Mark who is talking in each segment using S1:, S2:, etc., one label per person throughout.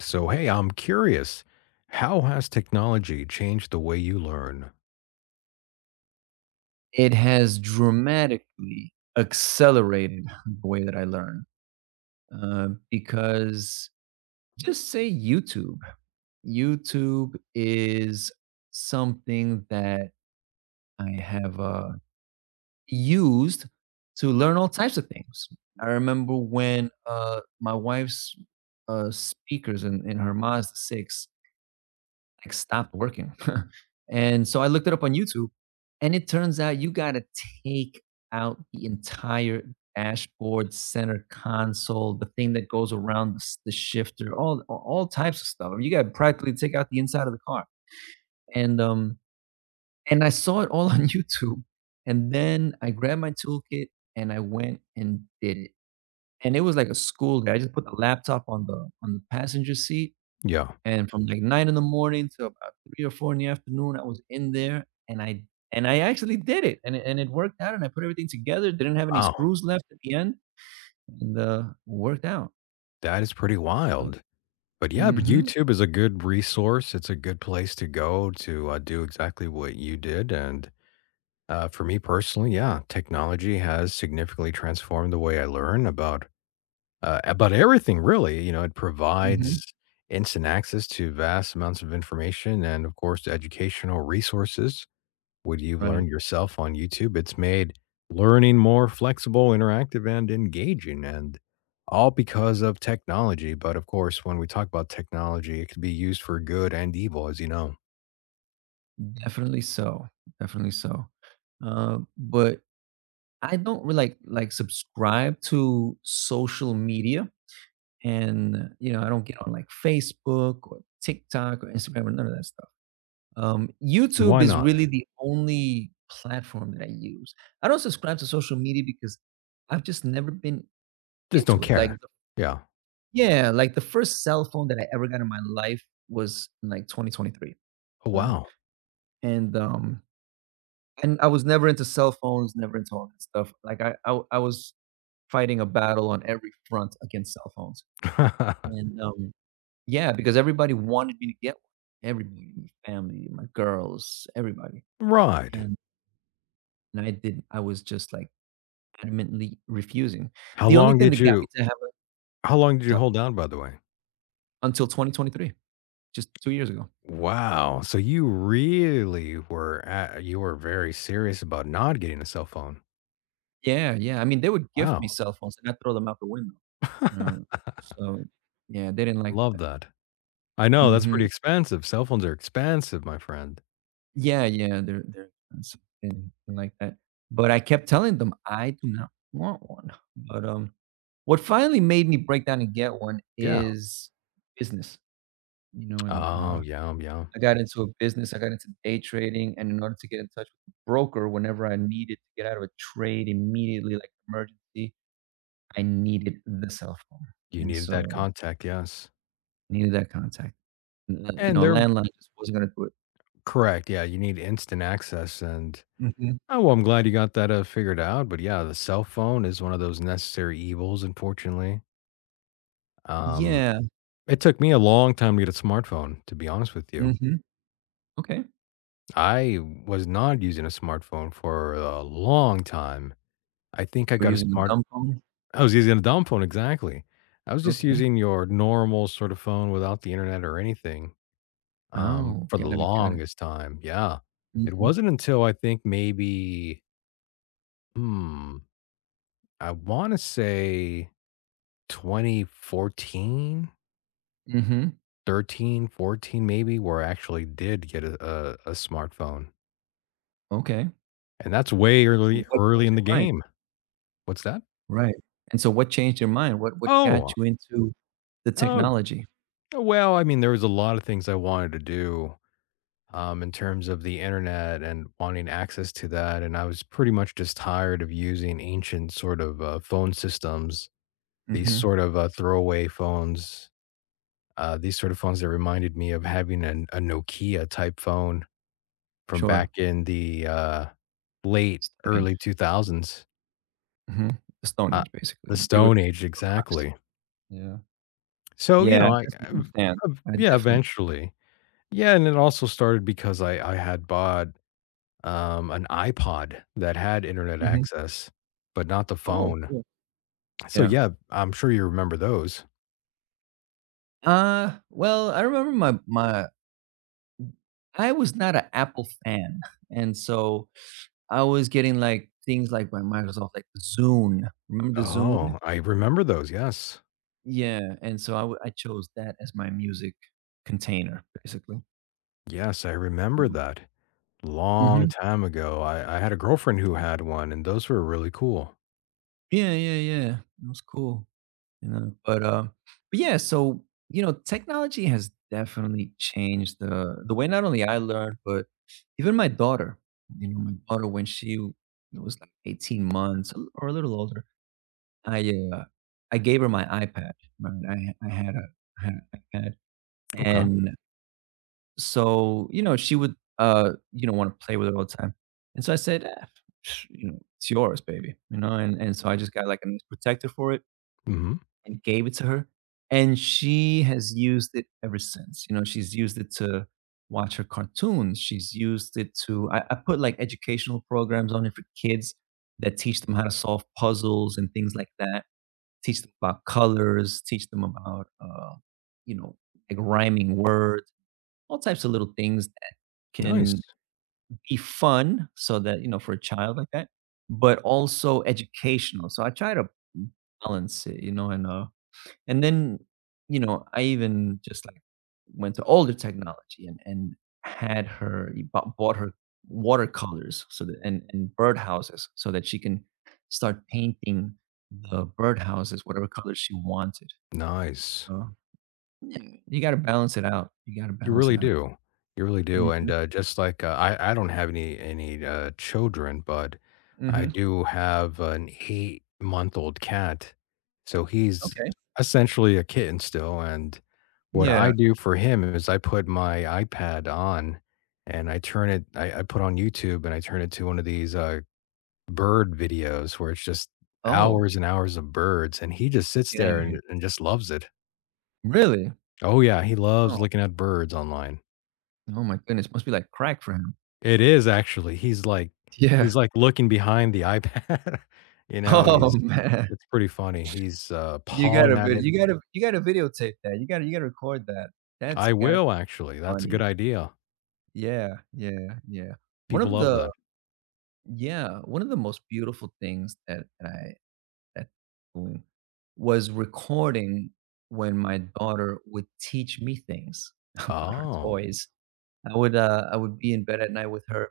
S1: So, hey, I'm curious, how has technology changed the way you learn?
S2: It has dramatically accelerated the way that I learn, because just say YouTube. YouTube is something that I have, used to learn all types of things. I remember when, my wife's, speakers in her Mazda 6 like stopped working. And so I looked it up on YouTube, and it turns out you got to take out the entire dashboard, center console, the thing that goes around the, the shifter, all types of stuff. I mean, you got to practically take out the inside of the car. And um and I saw it all on YouTube, and then I grabbed my toolkit and I went and did it. And it was like a school day. I just put the laptop on the passenger seat
S1: Yeah.
S2: and from like 9 in the morning to about 3 or 4 in the afternoon, I was in there and I actually did it and it worked out and I put everything together, didn't have any
S1: Wow.
S2: screws left at the end and, worked out.
S1: That is pretty
S2: So
S1: wild. But yeah, but
S2: mhm,
S1: YouTube is a good resource. It's a good place to go to do exactly what you did. And for me personally, yeah, technology has significantly transformed the way I learn about everything. Really, you know, it
S2: mhm,
S1: provides instant access to vast amounts of information and, of course, educational resources what you've
S2: right.
S1: learned yourself on YouTube, it's made learning more flexible, interactive, and engaging, and all because of technology. But of course, when we talk about technology, it could be used for good and evil, as you know.
S2: Definitely so, definitely so. But I don't really like subscribe to social media and, you know, I don't get on like Facebook or TikTok or Instagram or none of that stuff. YouTube
S1: Why
S2: is
S1: not?
S2: really the only platform that I use. I don't subscribe to social media because I've just never been
S1: Just
S2: into
S1: don't
S2: it.
S1: care. Yeah.
S2: Yeah, like the first cell phone that I ever got in my life was in like 2023,
S1: Oh,
S2: you know?
S1: wow.
S2: And, um, and I was never into cell phones, never into all that stuff. Like I was fighting a battle on every front against cell phones. And, um, yeah, because everybody wanted me to get one. Everybody, my family, my girls, everybody.
S1: Right.
S2: And, and I didn't, I was just like, adamantly refusing.
S1: How
S2: The only
S1: long
S2: thing
S1: did
S2: that got me
S1: you
S2: to have a
S1: how long did you
S2: to
S1: hold out, by the way?
S2: Until 2023, just 2 years ago.
S1: Wow. So you really were at, you were very serious about not getting a cell phone.
S2: Yeah, yeah, I mean, they would gift me
S1: Wow.
S2: cell phones and I'd throw them out the window. Um, so, yeah, they didn't like
S1: Love
S2: that.
S1: that. I know, that's pretty
S2: Mhm.
S1: expensive. Cell phones are expensive, my friend.
S2: Yeah, yeah, they're expensive and like that. But I kept telling them, "I do not want one." But, um, what finally made me break down and get one
S1: Yeah.
S2: is business, you know, and,
S1: Oh,
S2: uh
S1: yeah, yeah.
S2: I got into a business, I got into day trading, and in order to get in touch with a broker whenever I needed to get out of a trade immediately, like emergency, I needed the cell phone,
S1: You
S2: and
S1: needed that
S2: so,
S1: contact, yes.
S2: needed that contact. You
S1: And
S2: know, a
S1: they're
S2: landline just wasn't gonna do it.
S1: correct, yeah, you need instant access, and
S2: Mhm.
S1: oh, well, I'm glad you got that, figured out, but yeah, the cell phone is one of those necessary evils, unfortunately. Um,
S2: Yeah.
S1: it took me a long time to get a smartphone, to be honest with you.
S2: Mhm. Okay. You
S1: I was not using a smartphone for a long time. I think I
S2: were
S1: got a
S2: using a
S1: smartphone.
S2: dumb phone?
S1: I was using a dumb phone, exactly. I was just
S2: Okay.
S1: using your normal sort of phone without the internet or anything,
S2: Oh,
S1: for the
S2: got it, got it.
S1: longest time, yeah. It
S2: Mhm.
S1: wasn't until I think maybe, hmm, I wanna say 2014,
S2: Mhm.
S1: 13, 14, maybe, where I actually did get a a smartphone,
S2: Okay.
S1: and that's way
S2: So
S1: early
S2: what
S1: early
S2: changed
S1: in
S2: your
S1: the
S2: mind?
S1: game. What's that?
S2: Right. And so what changed your mind? What got
S1: Oh,
S2: you into the
S1: oh,
S2: technology?
S1: well, I mean, there was a lot of things I wanted to do in terms of the internet and wanting access to that. And I was pretty much just tired of using ancient sort of phone systems, these
S2: Mhm.
S1: sort of throwaway phones, these sort of phones that reminded me of having an, a Nokia type phone from
S2: Sure.
S1: back in the late, early 2000s,
S2: Mhm. The Stone
S1: uh,
S2: Age,
S1: the
S2: basically. You would
S1: Stone Age,
S2: rocks.
S1: exactly.
S2: Yeah.
S1: So, you
S2: Yeah, I
S1: know,
S2: definitely understand. I
S1: yeah,
S2: definitely
S1: eventually. Yeah, and it also started because I had bought an iPod that had internet
S2: mhm.
S1: access, but not the
S2: Oh,
S1: phone.
S2: cool.
S1: So
S2: Yeah.
S1: yeah, I'm sure you remember those.
S2: I remember my my I was not an Apple fan, and so I was getting, like, things like by Microsoft, like Zune. Remember the Zune?
S1: Oh, I remember those. Yes.
S2: Yeah, and so I chose that as my music container, basically.
S1: Yes, I remember
S2: Um
S1: that. Long
S2: Mhm.
S1: time ago, I had a girlfriend who had one, and those were really cool.
S2: Yeah, yeah, yeah. It was cool. You know, but, um, but yeah, so, you know, technology has definitely changed the way not only I learned, but even my daughter. You know, my daughter when she was like 18 months or a little older, I, uh, I gave her my iPad, right? I had a I had an iPad,
S1: Okay.
S2: and so, you know, she would, you know, wanna play with it all the time, and so I said, "Eh, psh, you know, it's yours, baby," you know, and so I just got like a nice protector for it
S1: Hmm.
S2: and gave it to her, and she has used it ever since. You know, she's used it to watch her cartoons. She's used it to I put like educational programs on it for kids that teach them how to solve puzzles and things like that. Teach them about colors. Teach them about you know like rhyming words. All types of little things that can
S1: Nice.
S2: be fun, so that you know for a child like that, but also educational. So I try to balance it, you know, and then, you know, I even just, like, went to older technology and had her e bought bought her watercolors so that and birdhouses so that she can start painting the birdhouses whatever colors she wanted.
S1: Nice.
S2: So, yeah, mm, you gotta balance it out. You gotta
S1: You
S2: balance
S1: really
S2: it out.
S1: do. You really do, and,
S2: Mhm,
S1: just like, I don't have any children, but I
S2: mhm.
S1: do have an eight-month-old cat, so he's
S2: Okay.
S1: essentially a kitten still, and what
S2: Yeah.
S1: I do for him is I put my iPad on, and I turn it I put on YouTube, and I turn it to one of these, bird videos where it's just
S2: Oh,
S1: hours and hours of birds, and he just sits
S2: get out of
S1: there
S2: here.
S1: and just loves it.
S2: Really?
S1: Oh, yeah, he loves
S2: Oh,
S1: looking at birds online.
S2: oh my goodness, must be like crack for him.
S1: It is actually.
S2: Yeah.
S1: He's like looking behind the iPad, you know,
S2: Oh,
S1: he's
S2: man.
S1: it's pretty funny. He's, pawing at it.
S2: You gotta videotape that, you gotta record that. That's
S1: I
S2: got
S1: will actually, that's a
S2: funny.
S1: good idea.
S2: Yeah, yeah, yeah. One
S1: People
S2: of
S1: love
S2: the
S1: that.
S2: Yeah, one of the most beautiful things that I that doing was recording when my daughter would teach me things about her
S1: Oh,
S2: toys. I would be in bed at night with her.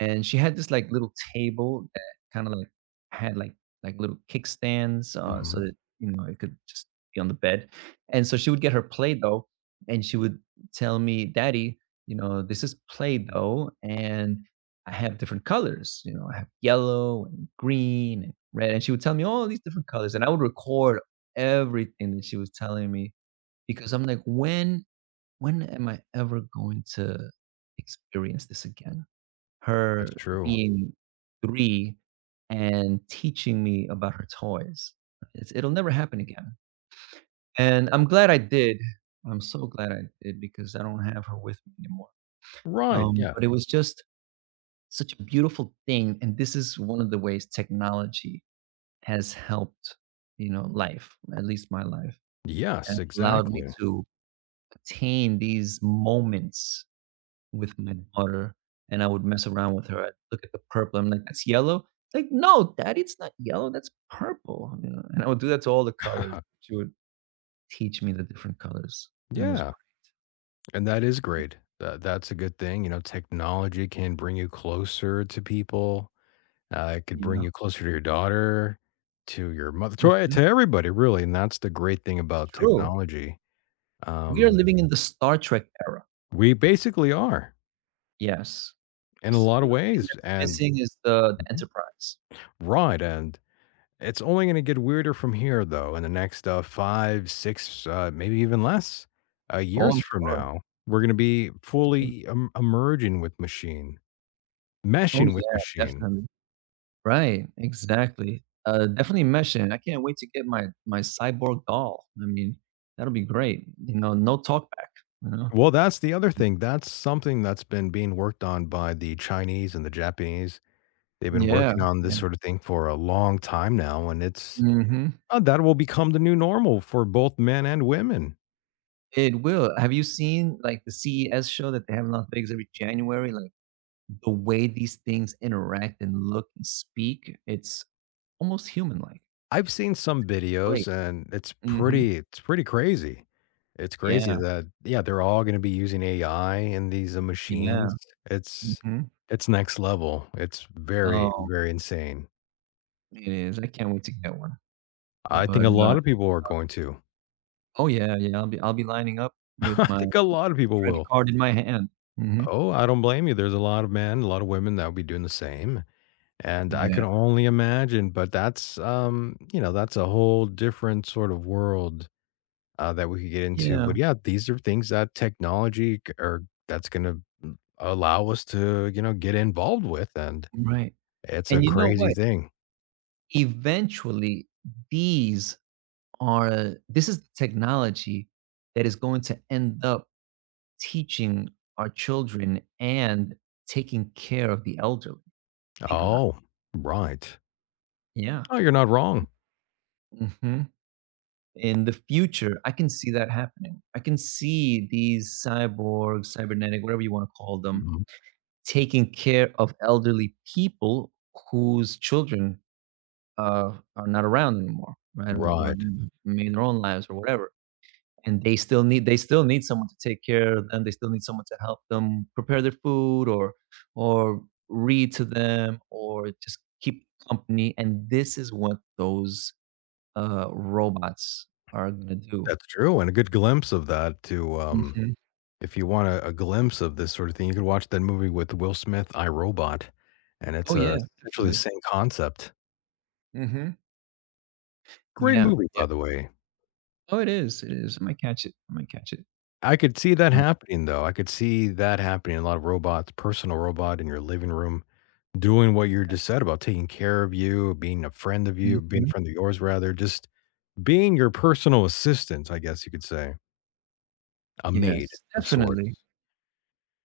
S2: And she had this, like, little table that kinda, like, had, like, little kickstands, so
S1: mhm,
S2: that, you know, it could just be on the bed. And so she would get her Play-Doh, and she would tell me, "Daddy, you know, this is Play-Doh, and I have different colors, you know, I have yellow and green and red," and she would tell me all these different colors, and I would record everything that she was telling me because I'm like, when am I ever going to experience this again?"
S1: that's
S2: Her
S1: true.
S2: being 3 and teaching me about her toys. It'll never happen again, and I'm glad I did. I'm so glad I did because I don't have her with me anymore,
S1: Right, yeah.
S2: but it was just such a beautiful thing, and this is one of the ways technology has helped, you know, life, at least my life, and
S1: Yes,
S2: allowed me
S1: exactly.
S2: to attain these moments with my daughter, and I would mess around with her. I'd look at the purple. I'm like, "That's yellow." It's like, "No, daddy, it's not yellow. That's purple," you know? And I would do that to all the colors. She would teach me the different colors, and it was
S1: Yeah, and that is great. That's a good thing, you know, technology can bring you closer to people. It could
S2: you
S1: bring
S2: know?
S1: you closer to your daughter, to your mother, to, e,
S2: Mhm.
S1: to everybody, really. And that's the great thing
S2: It's
S1: about
S2: true.
S1: technology.
S2: We are
S1: Um,
S2: living in the Star Trek era.
S1: we basically are
S2: Yes.
S1: in a
S2: Yes.
S1: lot
S2: The
S1: of
S2: only thing
S1: ways.
S2: that's
S1: And
S2: missing is the
S1: mhm.
S2: Enterprise.
S1: Right. And it's only going to get weirder from here, though, in the next five, six, maybe even less
S2: Oh,
S1: years
S2: I'm
S1: from
S2: sure.
S1: now. We're going to be
S2: I'm sure.
S1: fully emerging with machine,
S2: Oh,
S1: meshing with
S2: yeah,
S1: machine.
S2: definitely. Right, exactly. Definitely mention, I can't wait to get my cyborg doll. I mean, that'll be great, you know, no talk back, you know?
S1: Well, that's the other thing. That's something that's been being worked on by the Chinese and the Japanese. They've been
S2: Yeah,
S1: working on
S2: yeah.
S1: this sort of thing for a long time now, and it's
S2: Mhm.
S1: that will become the new normal for both men and women.
S2: It will. Have you seen, like, the CES show that they have in Las Vegas every January? Like, the way these things interact and look and speak, it's almost human-like.
S1: I've seen some videos,
S2: Great.
S1: and
S2: Mhm.
S1: it's pretty crazy. It's crazy
S2: Yeah,
S1: that yeah, they're all going to be using AI in these
S2: yeah,
S1: machines. It's
S2: mhm.
S1: it's next level. It's very
S2: Oh,
S1: very insane.
S2: it is. I can't wait to get one.
S1: I think
S2: But,
S1: a
S2: uh
S1: lot of people are going to.
S2: oh, yeah, yeah, I'll be lining up with
S1: I
S2: my
S1: think a lot of people
S2: credit
S1: will.
S2: card in my hand. Mhm.
S1: Oh, I don't blame you. There's a lot of men, a lot of women that will be doing the same. And I
S2: Yeah.
S1: can only imagine, but that's, you know, that's a whole different sort of world that we could get into.
S2: Yeah,
S1: But yeah, these are things that technology or that's going to allow us to, you know, get involved with. And
S2: right,
S1: it's a
S2: and you know
S1: crazy
S2: what?
S1: thing.
S2: Eventually, these are this is the technology that is going to end up teaching our children and taking care of the elderly. Think about
S1: Oh, right.
S2: it. Yeah.
S1: Oh, you're not wrong.
S2: Mhm. In the future, I can see that happening. I can see these cyborgs, cybernetic, whatever you wanna call them,
S1: Mhm.
S2: taking care of elderly people whose children are not around anymore, right? Or
S1: Right.
S2: you know, made their own lives or whatever, and they still need someone to take care of them. They still need someone to help them prepare their food or read to them or just keep company. And this is what those robots are gonna do.
S1: That's true. And a good glimpse of that to,
S2: Mhm.
S1: if you want a glimpse of this sort of thing, you could watch that movie with Will Smith, I Robot, and it's
S2: Oh yeah,
S1: essentially the
S2: definitely.
S1: same concept.
S2: Hmm.
S1: Great
S2: Yeah,
S1: movie,
S2: yeah.
S1: by the way.
S2: Oh, it is. It is. I might catch it. I might catch it.
S1: I could see that
S2: Uh,
S1: happening, though. I could see that happening. A lot of robots, personal robot in your living room, doing what you just said about taking care of you, being a friend of you, being
S2: mhm.
S1: a friend of yours, rather, just being your personal assistant, I guess you could say, a maid
S2: Yes,
S1: of
S2: definitely.
S1: sorts.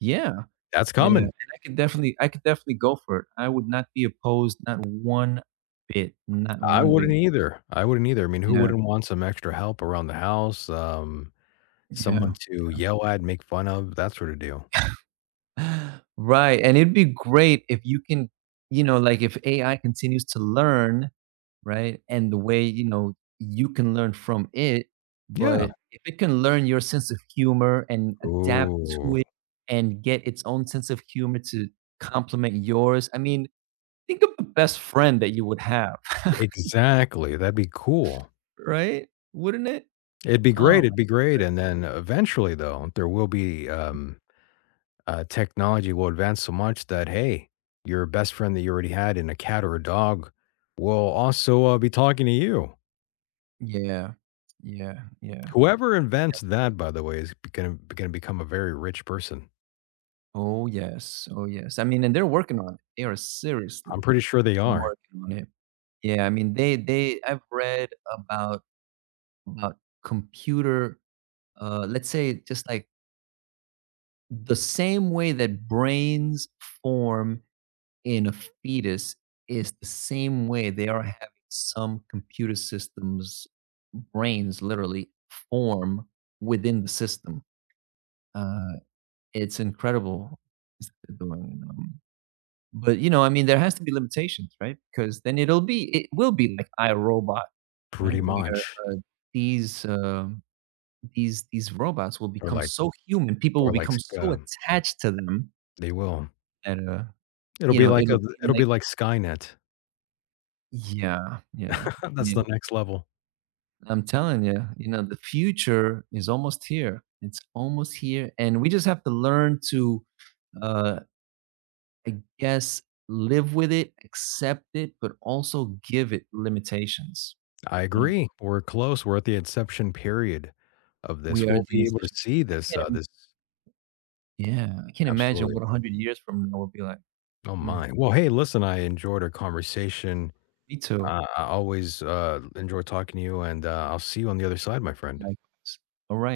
S2: Yeah.
S1: That's
S2: Yeah,
S1: coming.
S2: and I could definitely go for it. I would not be opposed, not one bit, not
S1: I
S2: one
S1: wouldn't
S2: bit.
S1: either. I wouldn't either. I mean, who
S2: Yeah,
S1: wouldn't want some extra help around the house? Someone
S2: yeah.
S1: to yell at, make fun of, that sort of deal.
S2: Right, and it'd be great if you can, you know, like, if AI continues to learn, right, and the way, you know, you can learn from it,
S1: Yeah.
S2: but if it can learn your sense of humor and adapt
S1: Ooh,
S2: to it and get its own sense of humor to complement yours, I mean, think of the best friend that you would have,
S1: exactly. That'd be cool.
S2: right? Wouldn't it? Oh.
S1: It'd be great, and then eventually, though, there will be, technology will advance so much that, hey, your best friend that you already had in a cat or a dog will also, be talking to you.
S2: Yeah. Yeah, yeah.
S1: Whoever invents that, by the way, is gonna gonna become a very rich person.
S2: Oh, yes. Oh, yes. I mean, and they're working on it. They are
S1: I'm
S2: seriously
S1: pretty sure they are,
S2: working on it. Yeah, I mean, they I've read about about computer, let's say, just like the same way that brains form in a fetus is the same way they are having some computer systems brains literally form within the system. Uh, it's incredible. Is that they're doing. Um, but, you know, I mean, there has to be limitations, right? Because then it'll be it will be like iRobot, right?
S1: pretty
S2: Where,
S1: much,
S2: uh, these, um, these robots will
S1: or
S2: become
S1: like
S2: so human, people will
S1: or like,
S2: become so
S1: um,
S2: attached to them
S1: they will.
S2: that,
S1: It'll
S2: you
S1: be
S2: know,
S1: like
S2: it'll
S1: a
S2: be
S1: it'll be
S2: like
S1: like Skynet.
S2: yeah, yeah. I
S1: That's the
S2: mean,
S1: next level.
S2: I'm telling you, you know, the future is almost here. It's almost here, and we just have to learn to, uh, I guess, live with it, accept it, but also give it limitations,
S1: I
S2: right?
S1: agree. We're close. We're at the inception period of
S2: We
S1: this.
S2: are
S1: We'll
S2: the
S1: be able to
S2: essential
S1: see
S2: I
S1: this,
S2: can't im
S1: this
S2: Yeah, I can't imagine
S1: absolutely.
S2: what 100 years from now will be like.
S1: Oh
S2: "Mm,
S1: my. Well, hey, listen, I enjoyed our conversation.
S2: me too."
S1: I always enjoy talking to you, and I'll see you on the other side, my friend.
S2: Likewise. Alright.